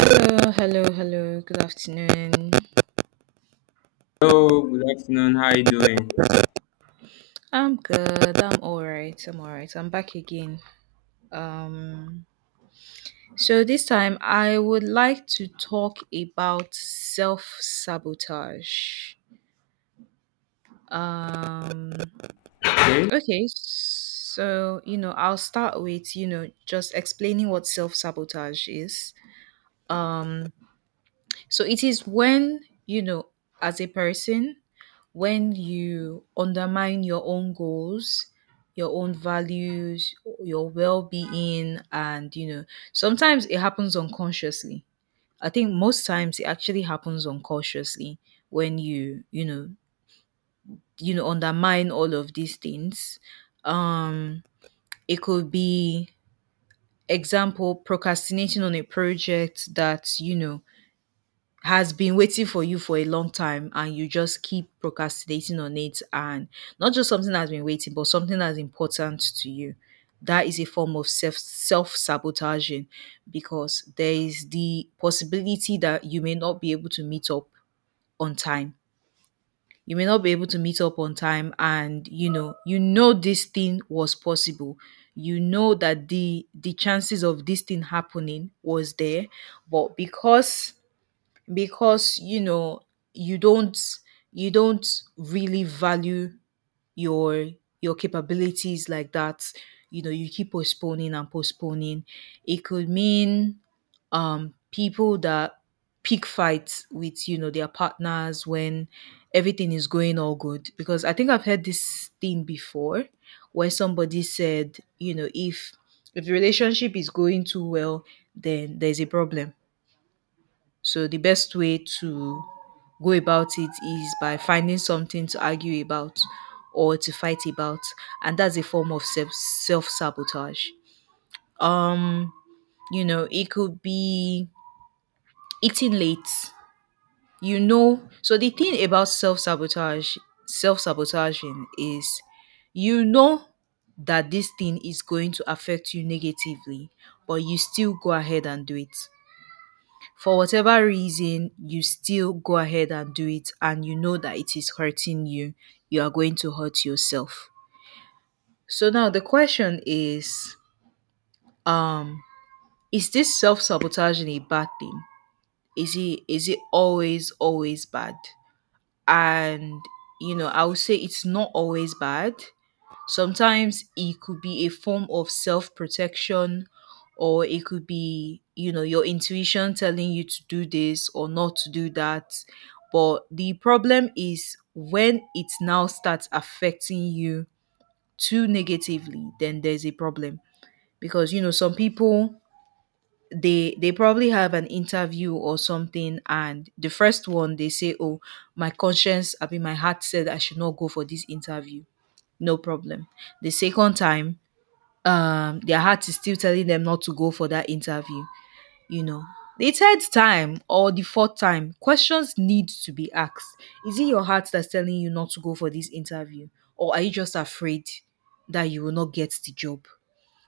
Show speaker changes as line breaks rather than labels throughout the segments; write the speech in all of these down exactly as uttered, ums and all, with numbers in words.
Hello, hello, hello. Good afternoon.
Hello, good afternoon. How are you doing?
I'm good. I'm all right. I'm all right. I'm back again. Um, so this time I would like to talk about self sabotage. Um,
Okay.
okay. So, you know, I'll start with, you know, just explaining what self sabotage is. Um, so it is when, you know, as a person, when you undermine your own goals, your own values, your well-being. And you know sometimes it happens unconsciously. I think most times it actually happens unconsciously when you you know you know undermine all of these things. um it could be example procrastinating on a project that, you know has been waiting for you for a long time, and you just keep procrastinating on it. And not just something that's been waiting, but something that's important to you. That is a form of self self sabotaging, because there is the possibility that you may not be able to meet up on time. You may not be able to meet up on time, and you know you know this thing was possible. You know that the the chances of this thing happening was there, but because, because you know you don't you don't really value your your capabilities like that. You know, you keep postponing and postponing. It could mean um people that pick fights with, you know their partners when everything is going all good. Because I think I've heard this thing before, where somebody said, you know if, if the relationship is going too well, then there's a problem. So the best way to go about it is by finding something to argue about or to fight about, and that's a form of self self sabotage. Um, you know, it could be eating late. You know, so the thing about self sabotage, self sabotaging is, you know that this thing is going to affect you negatively, but you still go ahead and do it. For whatever reason you still go ahead and do it, and you know that it is hurting you. You are going to hurt yourself. So now the question is, um is this self-sabotaging a bad thing? Is it, is it always always bad? And, you know I would say it's not always bad. Sometimes it could be a form of self protection, or it could be, you know, your intuition telling you to do this or not to do that. But the problem is when it now starts affecting you too negatively, then there's a problem. Because, you know, some people, they they probably have an interview or something. And the first one they say, oh, my conscience i mean my heart said I should not go for this interview. No problem. The second time, um their heart is still telling them not to go for that interview. you know the third time or the fourth time, questions need to be asked. Is it your heart that's telling you not to go for this interview, or are you just afraid that you will not get the job?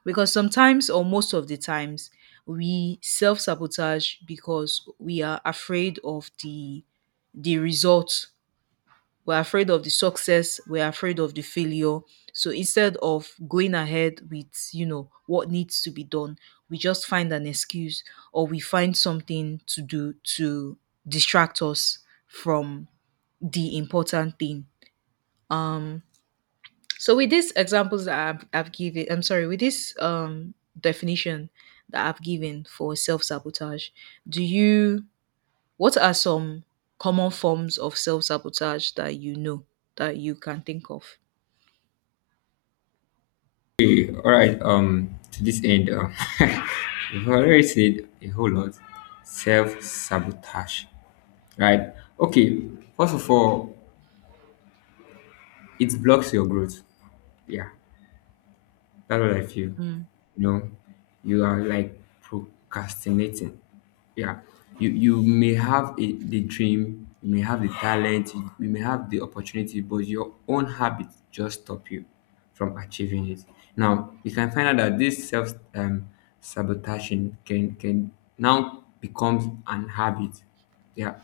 Because sometimes, or most of the times, we self-sabotage because we are afraid of the the result. We're afraid of the success. We're afraid of the failure. So instead of going ahead with, you know, what needs to be done, we just find an excuse, or we find something to do to distract us from the important thing. Um, so with these examples that I've, I've given, I'm sorry, with this um, definition that I've given for self sabotage, do you, what are some common forms of self sabotage that you know, that you can think of?
Hey, all right. Um, to this end, um, you've already said a whole lot. Self sabotage, right? Okay. First of all, it blocks your growth. Yeah, that's what I feel.
Mm,
You know, you are like procrastinating. Yeah. You you may have a, the dream, you may have the talent, you, you may have the opportunity, but your own habits just stop you from achieving it. Now you can find out that this self um, sabotaging can can now becomes an habit, yeah.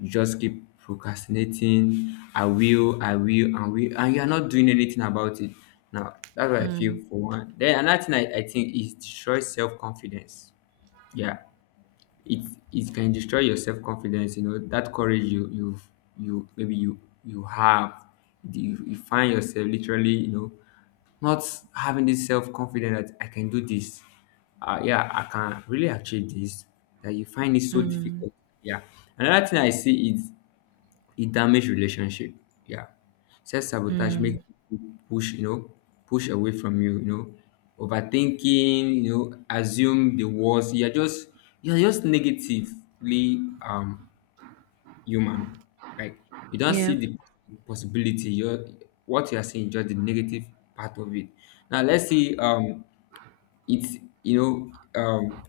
You just keep procrastinating. I will, I will, and will, and you're not doing anything about it. Now, that's what I
mm,
feel for one. Then another thing I, I think is destroys self confidence. Yeah, it it can destroy your self confidence. You know that courage you you you maybe you you have. You, you find yourself literally, you know, not having this self confidence that I can do this. Uh, yeah, I can really achieve this. That you find it so
mm,
difficult. Yeah. Another thing I see is it damages relationship. Yeah. Self sabotage make
mm.
people push, you know, push away from you, you know, overthinking, you know, assume the worst. You're just you're just negatively um human. Like you don't
Yeah.
see the possibility. You're what you are seeing is just the negative part of it. Now let's see um it's you know um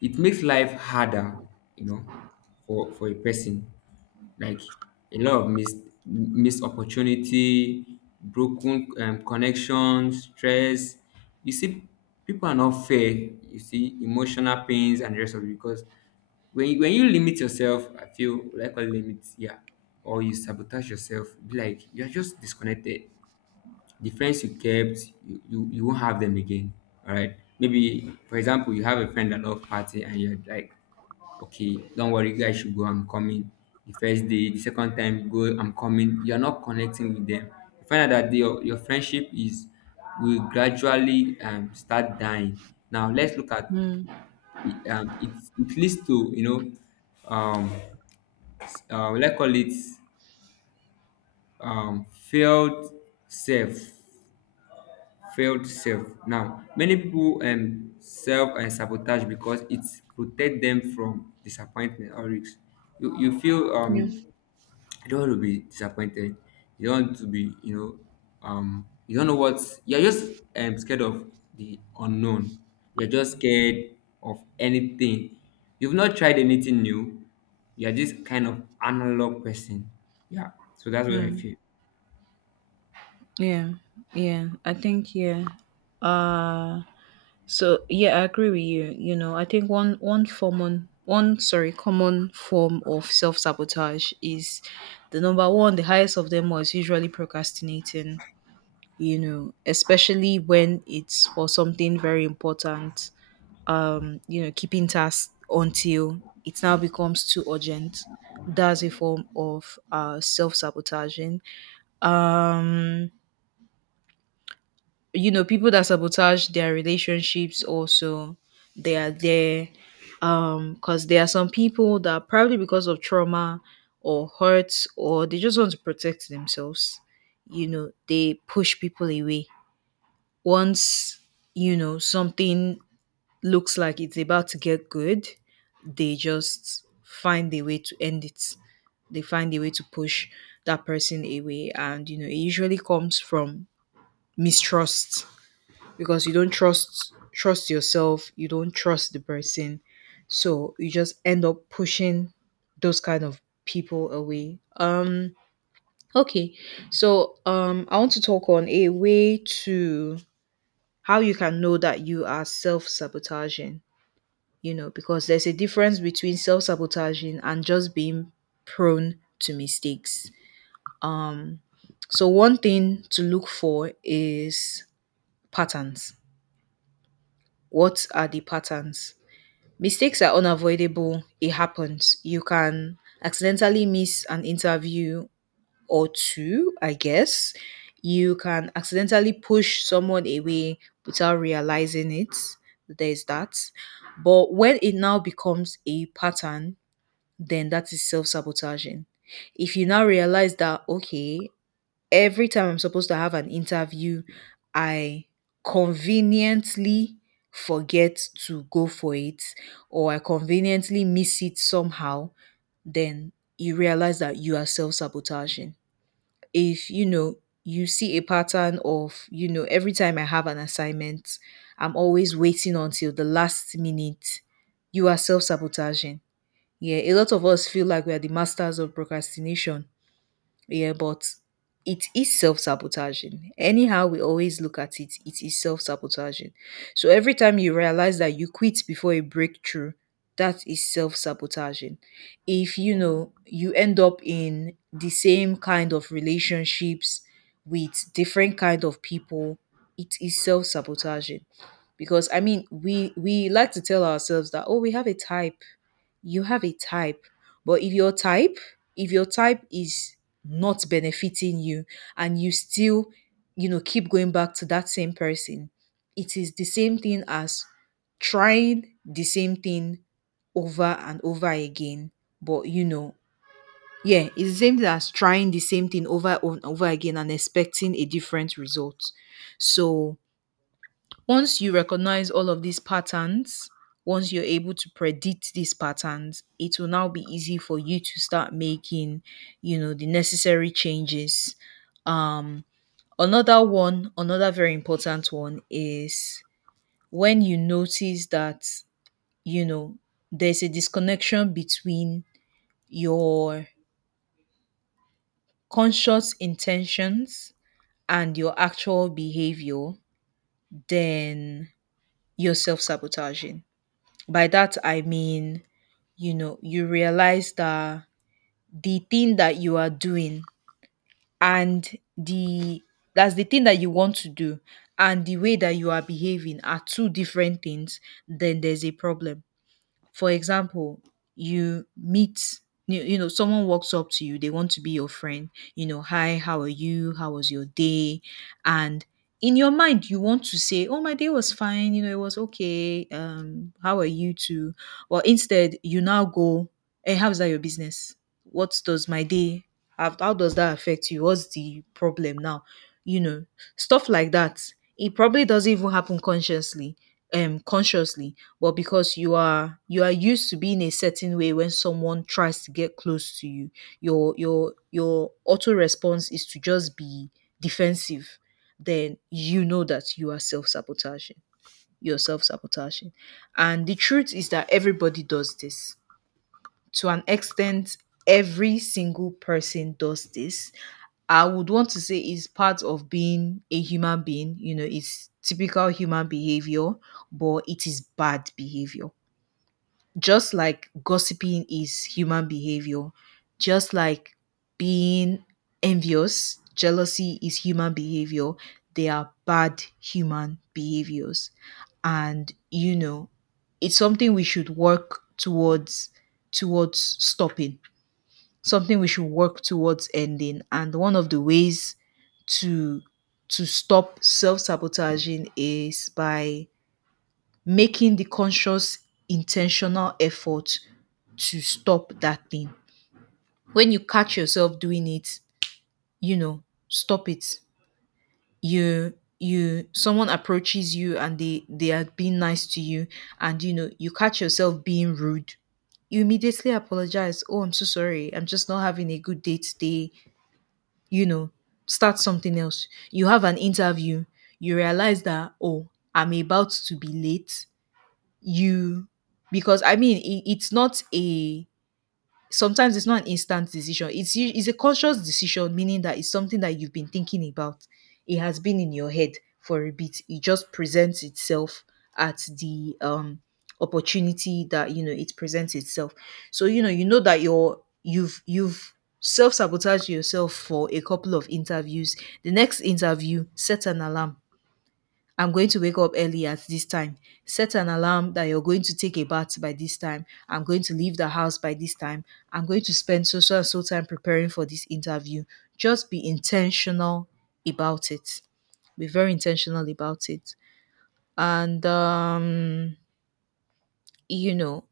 it makes life harder, you know, for for a person. Like a lot of missed missed opportunity, broken um, connections, stress. You see, people are not fair. You see, emotional pains and the rest of it. Because when you, when you limit yourself, I feel like a limit, yeah, or you sabotage yourself, be like you are just disconnected, the friends you kept, you, you, you won't have them again. All right. Maybe, for example, you have a friend that love party and you're like, okay, don't worry, you guys should go, I'm coming. The first day, the second time you go, I'm coming. You're not connecting with them. You find out that your, your friendship is will gradually um, start dying. Now let's look at
Mm,
it, um, it, it leads to, you know, um, uh, let's call it um, failed self failed self. Now, many people um, self and sabotage because it protect them from disappointment or risks. You, you feel um,
yes.
you don't want to be disappointed. You don't want to be, you know, um, you don't know what, you're just um, scared of the unknown. You're just scared of anything. You've not tried anything new. You're just kind of analog person. Yeah. So that's what I feel.
Yeah. Yeah. I think yeah. Uh so yeah, I agree with you. You know, I think one one common one sorry, common form of self sabotage is the number one, the highest of them was usually procrastinating, you know, especially when it's for something very important. Um, you know, keeping tasks until it now becomes too urgent. That's a form of uh, self sabotaging. Um, you know, people that sabotage their relationships also, they are there um because there are some people that probably, because of trauma or hurt, or they just want to protect themselves, you know they push people away. Once, you know something looks like it's about to get good, they just find a way to end it. They find a way to push that person away, and you know it usually comes from mistrust, because you don't trust trust yourself, you don't trust the person, so you just end up pushing those kind of people away. Um, okay, so um, I want to talk on a way to how you can know that you are self sabotaging, you know, because there's a difference between self sabotaging and just being prone to mistakes. Um, so, one thing to look for is patterns. What are the patterns? Mistakes are unavoidable, it happens. You can accidentally miss an interview or two, I guess. You can accidentally push someone away without realizing it. There's that. But when it now becomes a pattern, then that is self sabotaging. If you now realize that, okay, every time I'm supposed to have an interview, I conveniently forget to go for it, or I conveniently miss it somehow, then you realize that you are self sabotaging. If you know, you see a pattern of, you know, every time I have an assignment, I'm always waiting until the last minute, you are self sabotaging. Yeah, a lot of us feel like we are the masters of procrastination. Yeah, but it is self sabotaging. Anyhow we always look at it, it is self sabotaging. So every time you realize that you quit before a breakthrough, that is self sabotaging. If you know you end up in the same kind of relationships with different kind of people, it is self sabotaging, because I mean we we like to tell ourselves that, oh, we have a type. You have a type, but if your type, if your type is not benefiting you, and you still, you know, keep going back to that same person, it is the same thing as trying the same thing over and over again. But you know, yeah, it's the same thing as trying the same thing over and over again and expecting a different result. So once you recognize all of these patterns, once you're able to predict these patterns, it will now be easy for you to start making, you know, the necessary changes. Um, another one, another very important one is when you notice that, you know, there's a disconnection between your conscious intentions and your actual behavior, then you're self sabotaging. By that, I mean, you know you realize that the thing that you are doing, and the that's the thing that you want to do, and the way that you are behaving are two different things, then there's a problem. For example, you meet you you know someone walks up to you, they want to be your friend, you know, hi, how are you, how was your day? And in your mind you want to say, oh, my day was fine, you know it was okay, um how are you too? Well, instead you now go, hey, how's that your business? What does my day have? How does that affect you? What's the problem now? You know, stuff like that. It probably doesn't even happen consciously, um consciously but because you are you are used to being a certain way. When someone tries to get close to you, your your your auto response is to just be defensive, then you know that you are self-sabotaging. You're self-sabotaging. And the truth is that everybody does this to an extent. Every single person does this. I would want to say is part of being a human being, you know, it's typical human behavior, but it is bad behavior. Just like gossiping is human behavior, just like being envious, jealousy is human behavior. They are bad human behaviors. And, you know, it's something we should work towards towards stopping, something we should work towards ending. And one of the ways to to stop self-sabotaging is by making the conscious, intentional effort to stop that thing. When you catch yourself doing it, you know, stop it. You you Someone approaches you and they they are being nice to you, and you know you catch yourself being rude, you immediately apologize. Oh, I'm so sorry, I'm just not having a good day today. You know, start something else. You have an interview. You realize that, oh, I'm about to be late. You Because I mean, it, it's not a sometimes it's not an instant decision. It's u- it's a conscious decision, meaning that it's something that you've been thinking about. It has been in your head for a bit. It just presents itself at the um opportunity that, you know, it presents itself. So you know you know that you're you've you've self sabotaged yourself for a couple of interviews. The next interview, set an alarm. I'm going to wake up early at this time. Set an alarm that you're going to take a bath by this time. I'm going to leave the house by this time. I'm going to spend so so and so time preparing for this interview. Just be intentional about it. Be very intentional about it. And um, you know,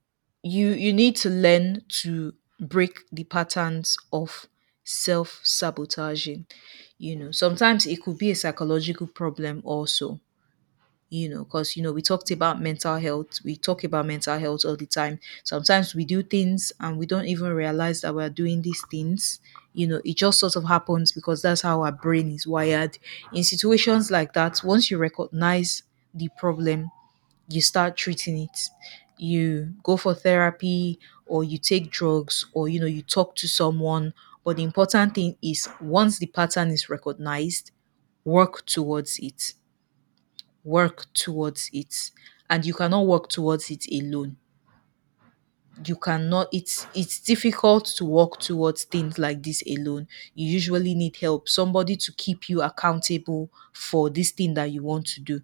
you you need to learn to break the patterns of self-sabotaging. You know, sometimes it could be a psychological problem also, you know, because, you know, we talked about mental health, we talk about mental health all the time. Sometimes we do things and we don't even realize that we're doing these things, you know. It just sort of happens because that's how our brain is wired. In situations like that, once you recognize the problem, you start treating it. You go for therapy, or you take drugs, or, you know, you talk to someone. But the important thing is, once the pattern is recognized, work towards it. work towards it and you cannot work towards it alone. You cannot, it's it's difficult to work towards things like this alone. You usually need help, somebody to keep you accountable for this thing that you want to do.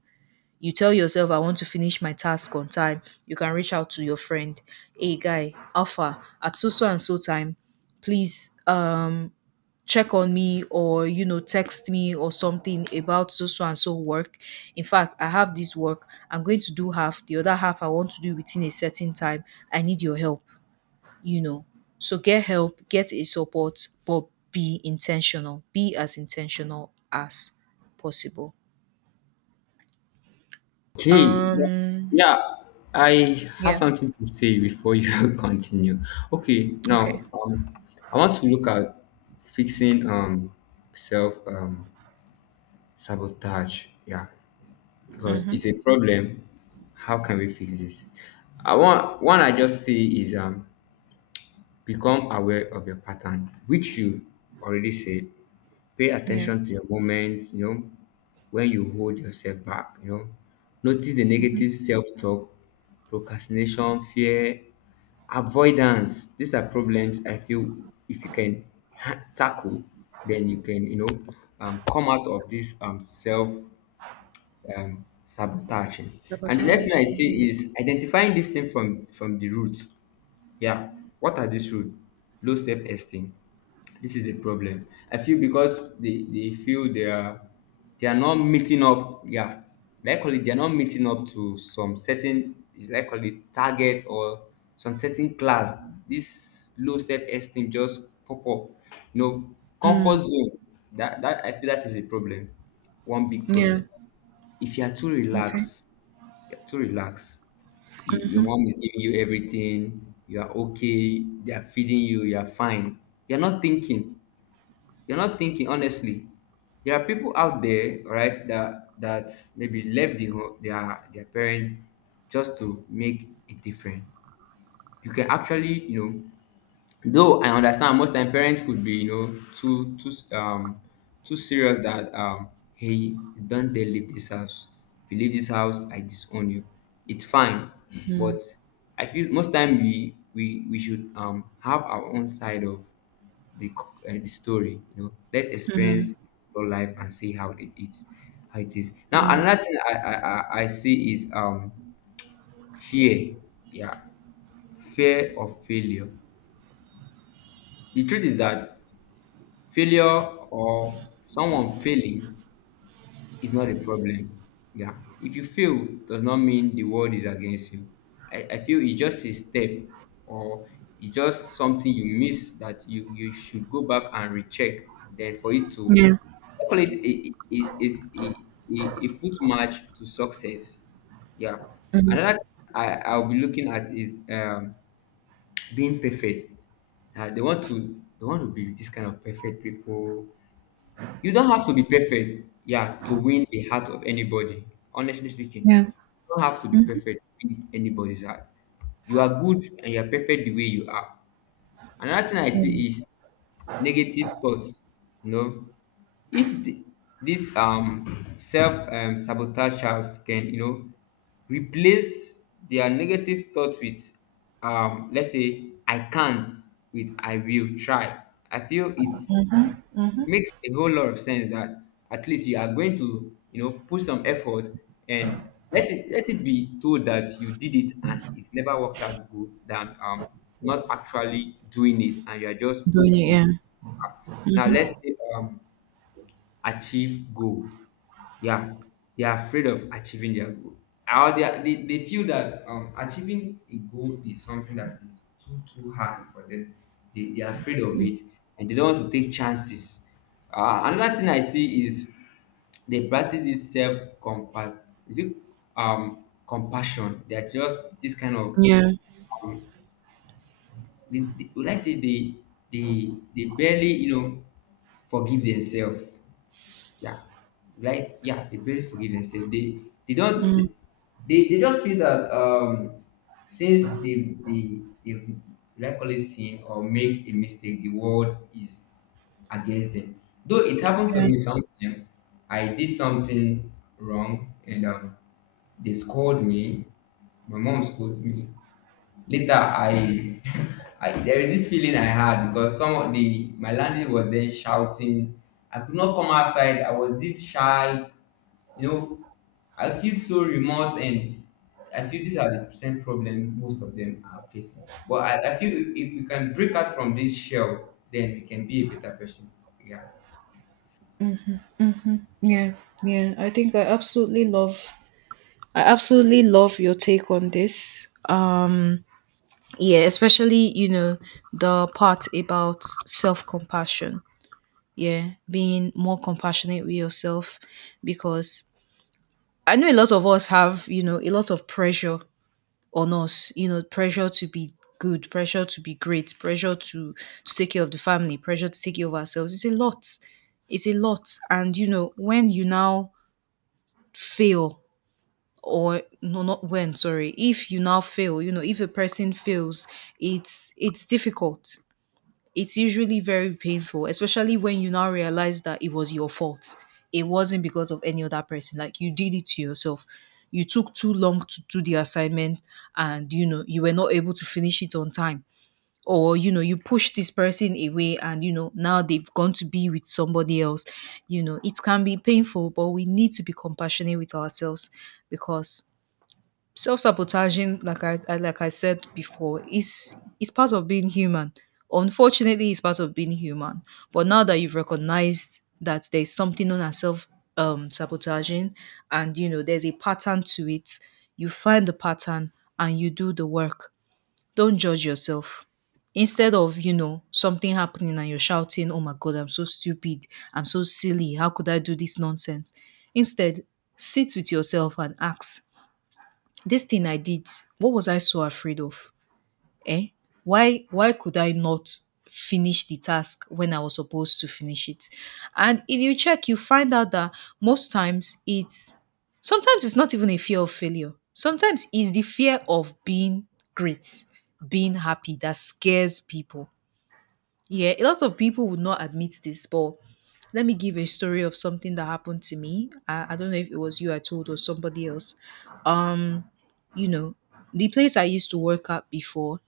You tell yourself, I want to finish my task on time. You can reach out to your friend. Hey guy Alpha, at so so and so time, please um check on me, or, you know, text me or something about so so and so work. In fact, I have this work, I'm going to do half, the other half I want to do within a certain time. I need your help, you know. So get help, get a support, but be intentional, be as intentional as possible.
Okay. Yeah.
um
Yeah, I have
yeah.
something to say before you continue. Okay,
Okay.
now um, I want to look at fixing um self um sabotage. Yeah, because it's a
Mhm.
problem. How can we fix this? I want one I just say is um become aware of your pattern, which you already said. Pay
Yeah.
attention to your moments, you know, when you hold yourself back, you know. Notice the
Mhm.
negative self-talk, procrastination, fear, avoidance. These are problems I feel if you can ha- tackle, then you can, you know, um, come out of this um, self um, sabotaging. And the next thing
Sabotage.
I
Mhm.
see is identifying this thing from from the root. Yeah. What are these rules? Low self-esteem. This is a problem. I feel because they, they feel they are they are not meeting up. Yeah. Likely they are not meeting up to some certain is likely target or some certain class. This low self-esteem just pop up. You know, comfort
Mm.
zone. That that I feel that is a problem. One big
Yeah.
problem. If you are too
Okay.
relaxed, you're too relaxed, you, your mom is giving you everything, you are okay, they are feeding you, you are fine, you're not thinking, you're not thinking, honestly there are people out there, right, that that maybe left the home, their their parents, just to make a difference. You can actually, you know, though I understand most time parents could be, you know, too too um too serious that, um, hey, don dey leave this house, if you leave this house I disown you, it's fine. But
Mm.
I feel most time we we we should um have our own side of the c- uh, the story, you know, let's experience your life and see how it is, how it is. Now another thing i i i I see is um fear, yeah, fear of failure. The truth is that failure or someone failing is not a problem. Yeah. If you fail, does not mean the world is against you. I, I feel it's just a step or it's just something you miss that you, you should go back and recheck then for it to,
Yeah.
I call it a, is is a, a, a, foot march to success. Yeah.
Mhm.
Another thing I, I'll be looking at is um being perfect. Uh, they want to they want to be this kind of perfect people. You don't have to be perfect, yeah, to win the heart of anybody. Honestly speaking,
Yeah.
you don't have to be perfect to win anybody's heart. You are good and you are perfect the way you are. Another thing I
Mm.
see is negative thoughts, you know, if the, this um self um sabotagers can, you know, replace their negative thought with, um let's say, I can't with I will try. I feel it's it's it makes a whole lot of sense that at least you are going to, you know, put some effort and let it let it be told that you did it and it's never worked out good than um not actually doing it and you are just
Doing it.
okay.
Yeah.
Now let's say um achieve goal. Yeah, they are afraid of achieving their goal. Or they, are, they they feel that um achieving a goal is something that is too too hard for them. They they are afraid of it and they don't want to take chances. Uh, another thing I see is they practice this self compass, is it, um compassion, they are just this kind of,
Yeah.
they, they, would I say they they they barely, you know, forgive themselves. Yeah, like yeah, they barely forgive themselves. They they don't
Mm.
they, they just feel that um since they they they've likely sin or make a mistake, the world is against them. Though it happens to
Yeah.
me sometimes, I did something wrong and um they scolded me. My mom scolded me. Later, I, I there is this feeling I had because some of the my landlady was then shouting. I could not come outside. I was this shy, you know. I feel so remorse and I feel these are the same problem most of them are facing. But I, I feel if we can break out from this shell, then we can be a better person. Yeah.
hmm Yeah. Yeah. I think I absolutely love. I absolutely love your take on this. Um. Yeah. Especially, you know, the part about self compassion. Yeah, being more compassionate with yourself, because I know a lot of us have, you know, a lot of pressure on us, you know, pressure to be good, pressure to be great, pressure to to take care of the family, pressure to take care of ourselves. It's a lot. It's a lot and you know, when you now fail, or no not when sorry if you now fail, you know, if a person fails, it's it's difficult, it's usually very painful, especially when you now realize that it was your fault. It wasn't because of any other person. Like, you did it to yourself. You took too long to do the assignment, and you know, you were not able to finish it on time. Or, you know, you pushed this person away, and you know, now they've gone to be with somebody else. You know, it can be painful, but we need to be compassionate with ourselves, because self-sabotaging, like I, I like I said before, is is part of being human. Unfortunately, it's part of being human. But now that you've recognized that there's something known as self um, sabotaging, and you know there's a pattern to it, you find the pattern and you do the work. Don't judge yourself. Instead of, you know, something happening and you're shouting, "Oh my god, I'm so stupid! I'm so silly! How could I do this nonsense?" Instead, sit with yourself and ask, this thing I did, what was I so afraid of? Eh? Why why could I not finish the task when I was supposed to finish it? And if you check, you find out that most times it's sometimes it's not even a fear of failure. Sometimes it's the fear of being great, being happy that scares people. Yeah, a lot of people would not admit this, but let me give a story of something that happened to me. I, I don't know if it was you I told or somebody else. Um, you know, the place I used to work at before,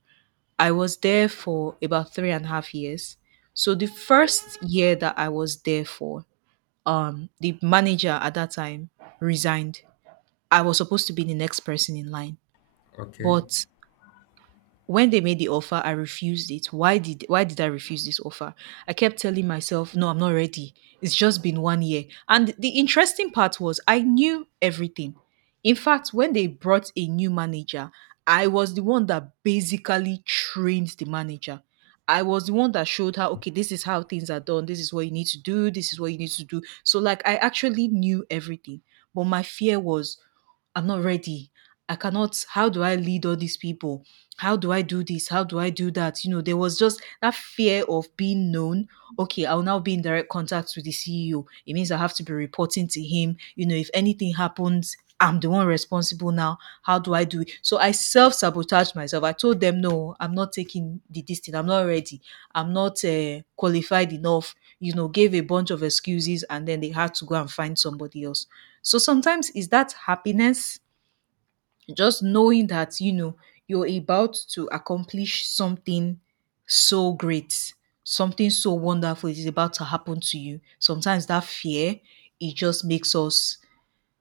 I was there for about three and a half years. So the first year that I was there for, um, the manager at that time resigned. I was supposed to be the next person in line,
Okay.
but when they made the offer, I refused it. Why did why did I refuse this offer? I kept telling myself, no, I'm not ready. It's just been one year. And the interesting part was, I knew everything. In fact, when they brought a new manager, I was the one that basically trained the manager. I was the one that showed her, okay, this is how things are done. This is what you need to do. This is what you need to do. So, like, I actually knew everything. But my fear was, I'm not ready. I cannot. How do I lead all these people? How do I do this? How do I do that? You know, there was just that fear of being known. Okay, I'll now be in direct contact with the C E O. It means I have to be reporting to him. You know, if anything happens, I'm the one responsible now. How do I do it? So I self sabotaged myself. I told them, no, I'm not taking the this I'm not ready. I'm not uh, qualified enough. You know, gave a bunch of excuses, and then they had to go and find somebody else. So sometimes is that happiness, just knowing that, you know, you're about to accomplish something so great, something so wonderful is about to happen to you. Sometimes that fear, it just makes us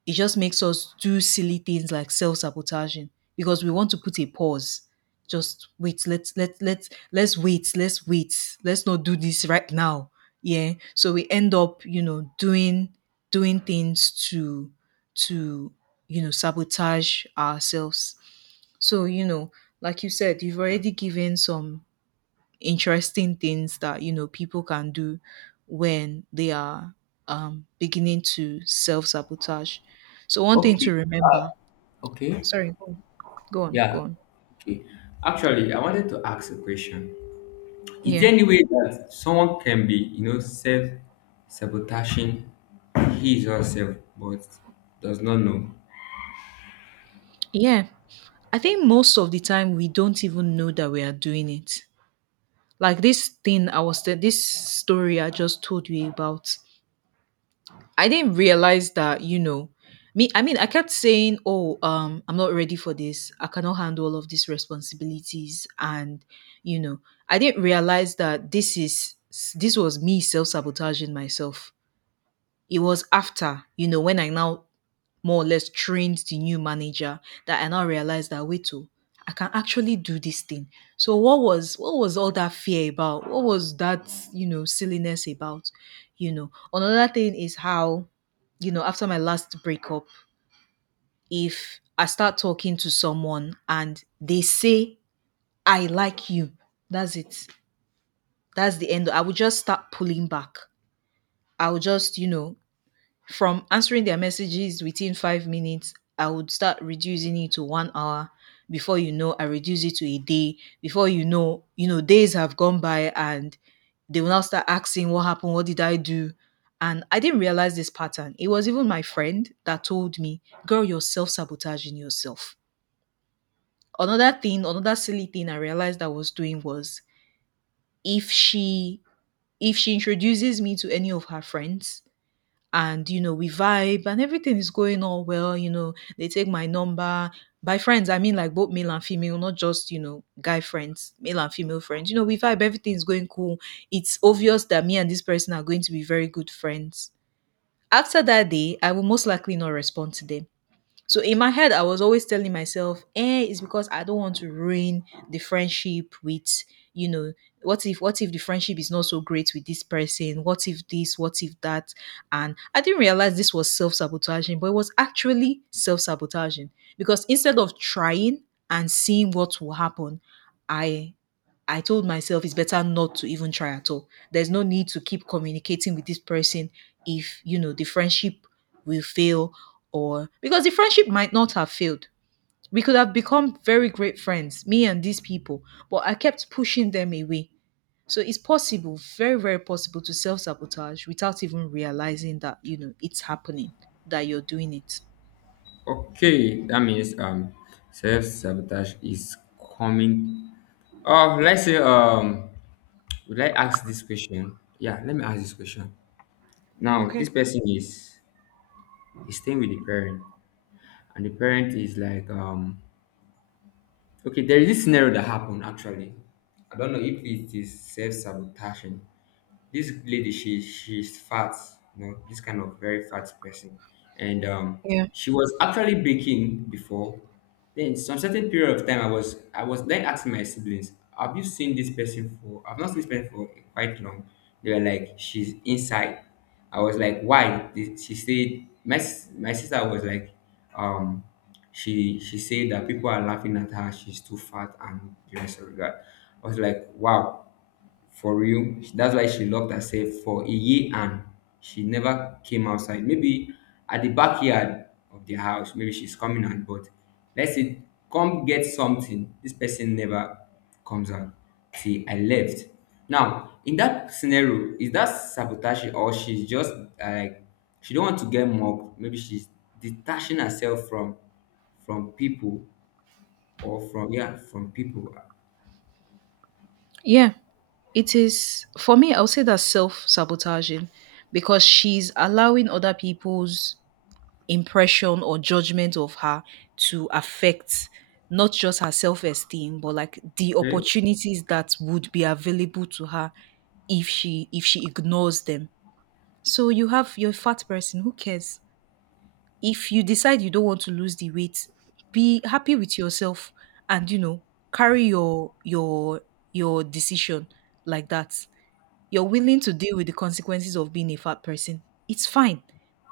it just makes us do silly things like self-sabotaging, because we want to put a pause. Just wait, let's let let let's wait, let's wait let's not do this right now. Yeah, so we end up, you know, doing doing things to to you know, sabotage ourselves. So, you know, like you said, you've already given some interesting things that you know people can do when they are um, beginning to self sabotage. So one thing to
Okay.
remember.
Okay.
Sorry, go on, go on, go
Yeah.
on.
Okay. Actually, I wanted to ask a question. Is
Yeah,
there any way that someone can be, you know, self sabotaging his or herself but does not know?
yeah. I think most of the time we don't even know that we are doing it. Like this thing I was, te- this story I just told you about. I didn't realize that, you know, me, I mean, I kept saying, oh, um, I'm not ready for this. I cannot handle all of these responsibilities. And, you know, I didn't realize that this is, this was me self sabotaging myself. It was after, you know, when I now more or less trained the new manager, that I now realized that, wait, oh, I can actually do this thing. So what was what was all that fear about? What was that, you know, silliness about? You know. Another thing is how, you know, after my last breakup, if I start talking to someone and they say, I like you, that's it. That's the end. I would just start pulling back. I would just, you know, from answering their messages within five minutes, I would start reducing it to one hour. Before you know, I reduce it to a day. Before you know, you know, days have gone by, and they will now start asking, what happened? What did I do? And I didn't realize this pattern. It was even my friend that told me, girl, you're self sabotaging yourself. Another thing, another silly thing I realized I was doing was, if she if she introduces me to any of her friends, and you know, we vibe and everything is going on well, you know, they take my number. By friends I mean like both male and female, not just, you know, guy friends, male and female friends. You know, we vibe, everything is going cool. It's obvious that me and this person are going to be very good friends. After that day, I will most likely not respond to them. So in my head, I was always telling myself, eh, it's because I don't want to ruin the friendship with, you know, what if what if the friendship is not so great with this person? What if this? What if that? And I didn't realize this was self-sabotaging, but it was actually self-sabotaging. Because instead of trying and seeing what will happen, I I told myself it's better not to even try at all. There's no need to keep communicating with this person if, you know, the friendship will fail. Or, because the friendship might not have failed. We could have become very great friends, me and these people, but I kept pushing them away. So it's possible, very, very possible to self sabotage without even realizing that, you know, it's happening, that you're doing it.
Okay, that means um self sabotage is coming. Uh, let's say um would I ask this question? Yeah, let me ask this question. Now
Okay.
this person is is staying with the parent and the parent is like um okay, there is this scenario that happened actually. I don't know if it is self sabotaging. This lady she she's fat, you know, this kind of very fat person, and um
Yeah.
she was actually baking before. Then some certain period of time i was I was then asking my siblings, have you seen this person for, I've not seen this person for quite long. They were like, she's inside. I was like, why? They- she said, my sis- my sister was like, um she she said that people are laughing at her, she's too fat and the rest of that. I was like, wow, for real? That's why she locked herself for a year and she never came outside. Maybe at the backyard of the house, maybe she's coming out, but let's say come get something, this person never comes out. See, I left. Now in that scenario, is that sabotage, or she's just, uh, like, she don't want to get mobbed, maybe she's detaching herself from from people, or from, yeah, from people.
Yeah, it is for me. I'll say that's self sabotaging, because she's allowing other people's impression or judgment of her to affect not just her self esteem, but like the
Okay.
opportunities that would be available to her if she if she ignores them. So you have your fat person. Who cares? If you decide you don't want to lose the weight, be happy with yourself, and you know, carry your your your decision like that, you're willing to deal with the consequences of being a fat person. It's fine.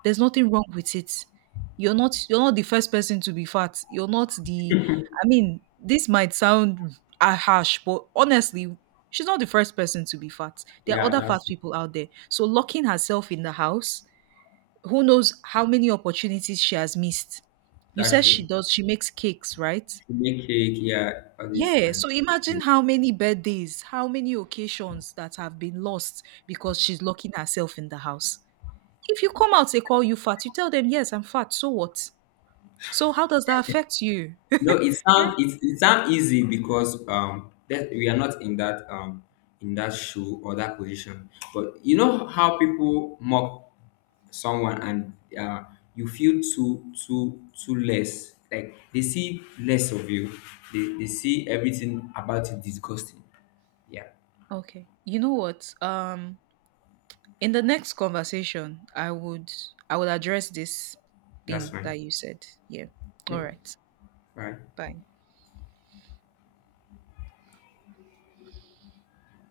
There's nothing wrong with it. You're not you're not the first person to be fat. You're not the I mean, this might sound uh, harsh, but honestly, she's not the first person to be fat. There are
Yeah,
other fat
that's
people out there. So locking herself in the house, who knows how many opportunities she has missed. You
that's
said she
true,
does, she makes cakes, right?
to make cake, yeah, all this.
Yeah,
And
so imagine how many birthdays, how many occasions that have been lost because she's locking herself in the house. If you come out, they call you fat. You tell them, yes, I'm fat. So what? So how does that affect you?
no, it
yeah.
sound it, it sound easy because um that we are not in that um in that shoe or that position. But you know how people mock someone and, uh, you feel too too too less. Like they see less of you. They they see everything about you disgusting. Yeah,
Okay. You know what? Um, in the next conversation, I would I would address this
that's
thing
fine.
that you said. Yeah. All
Okay,
right.
bye.
Bye.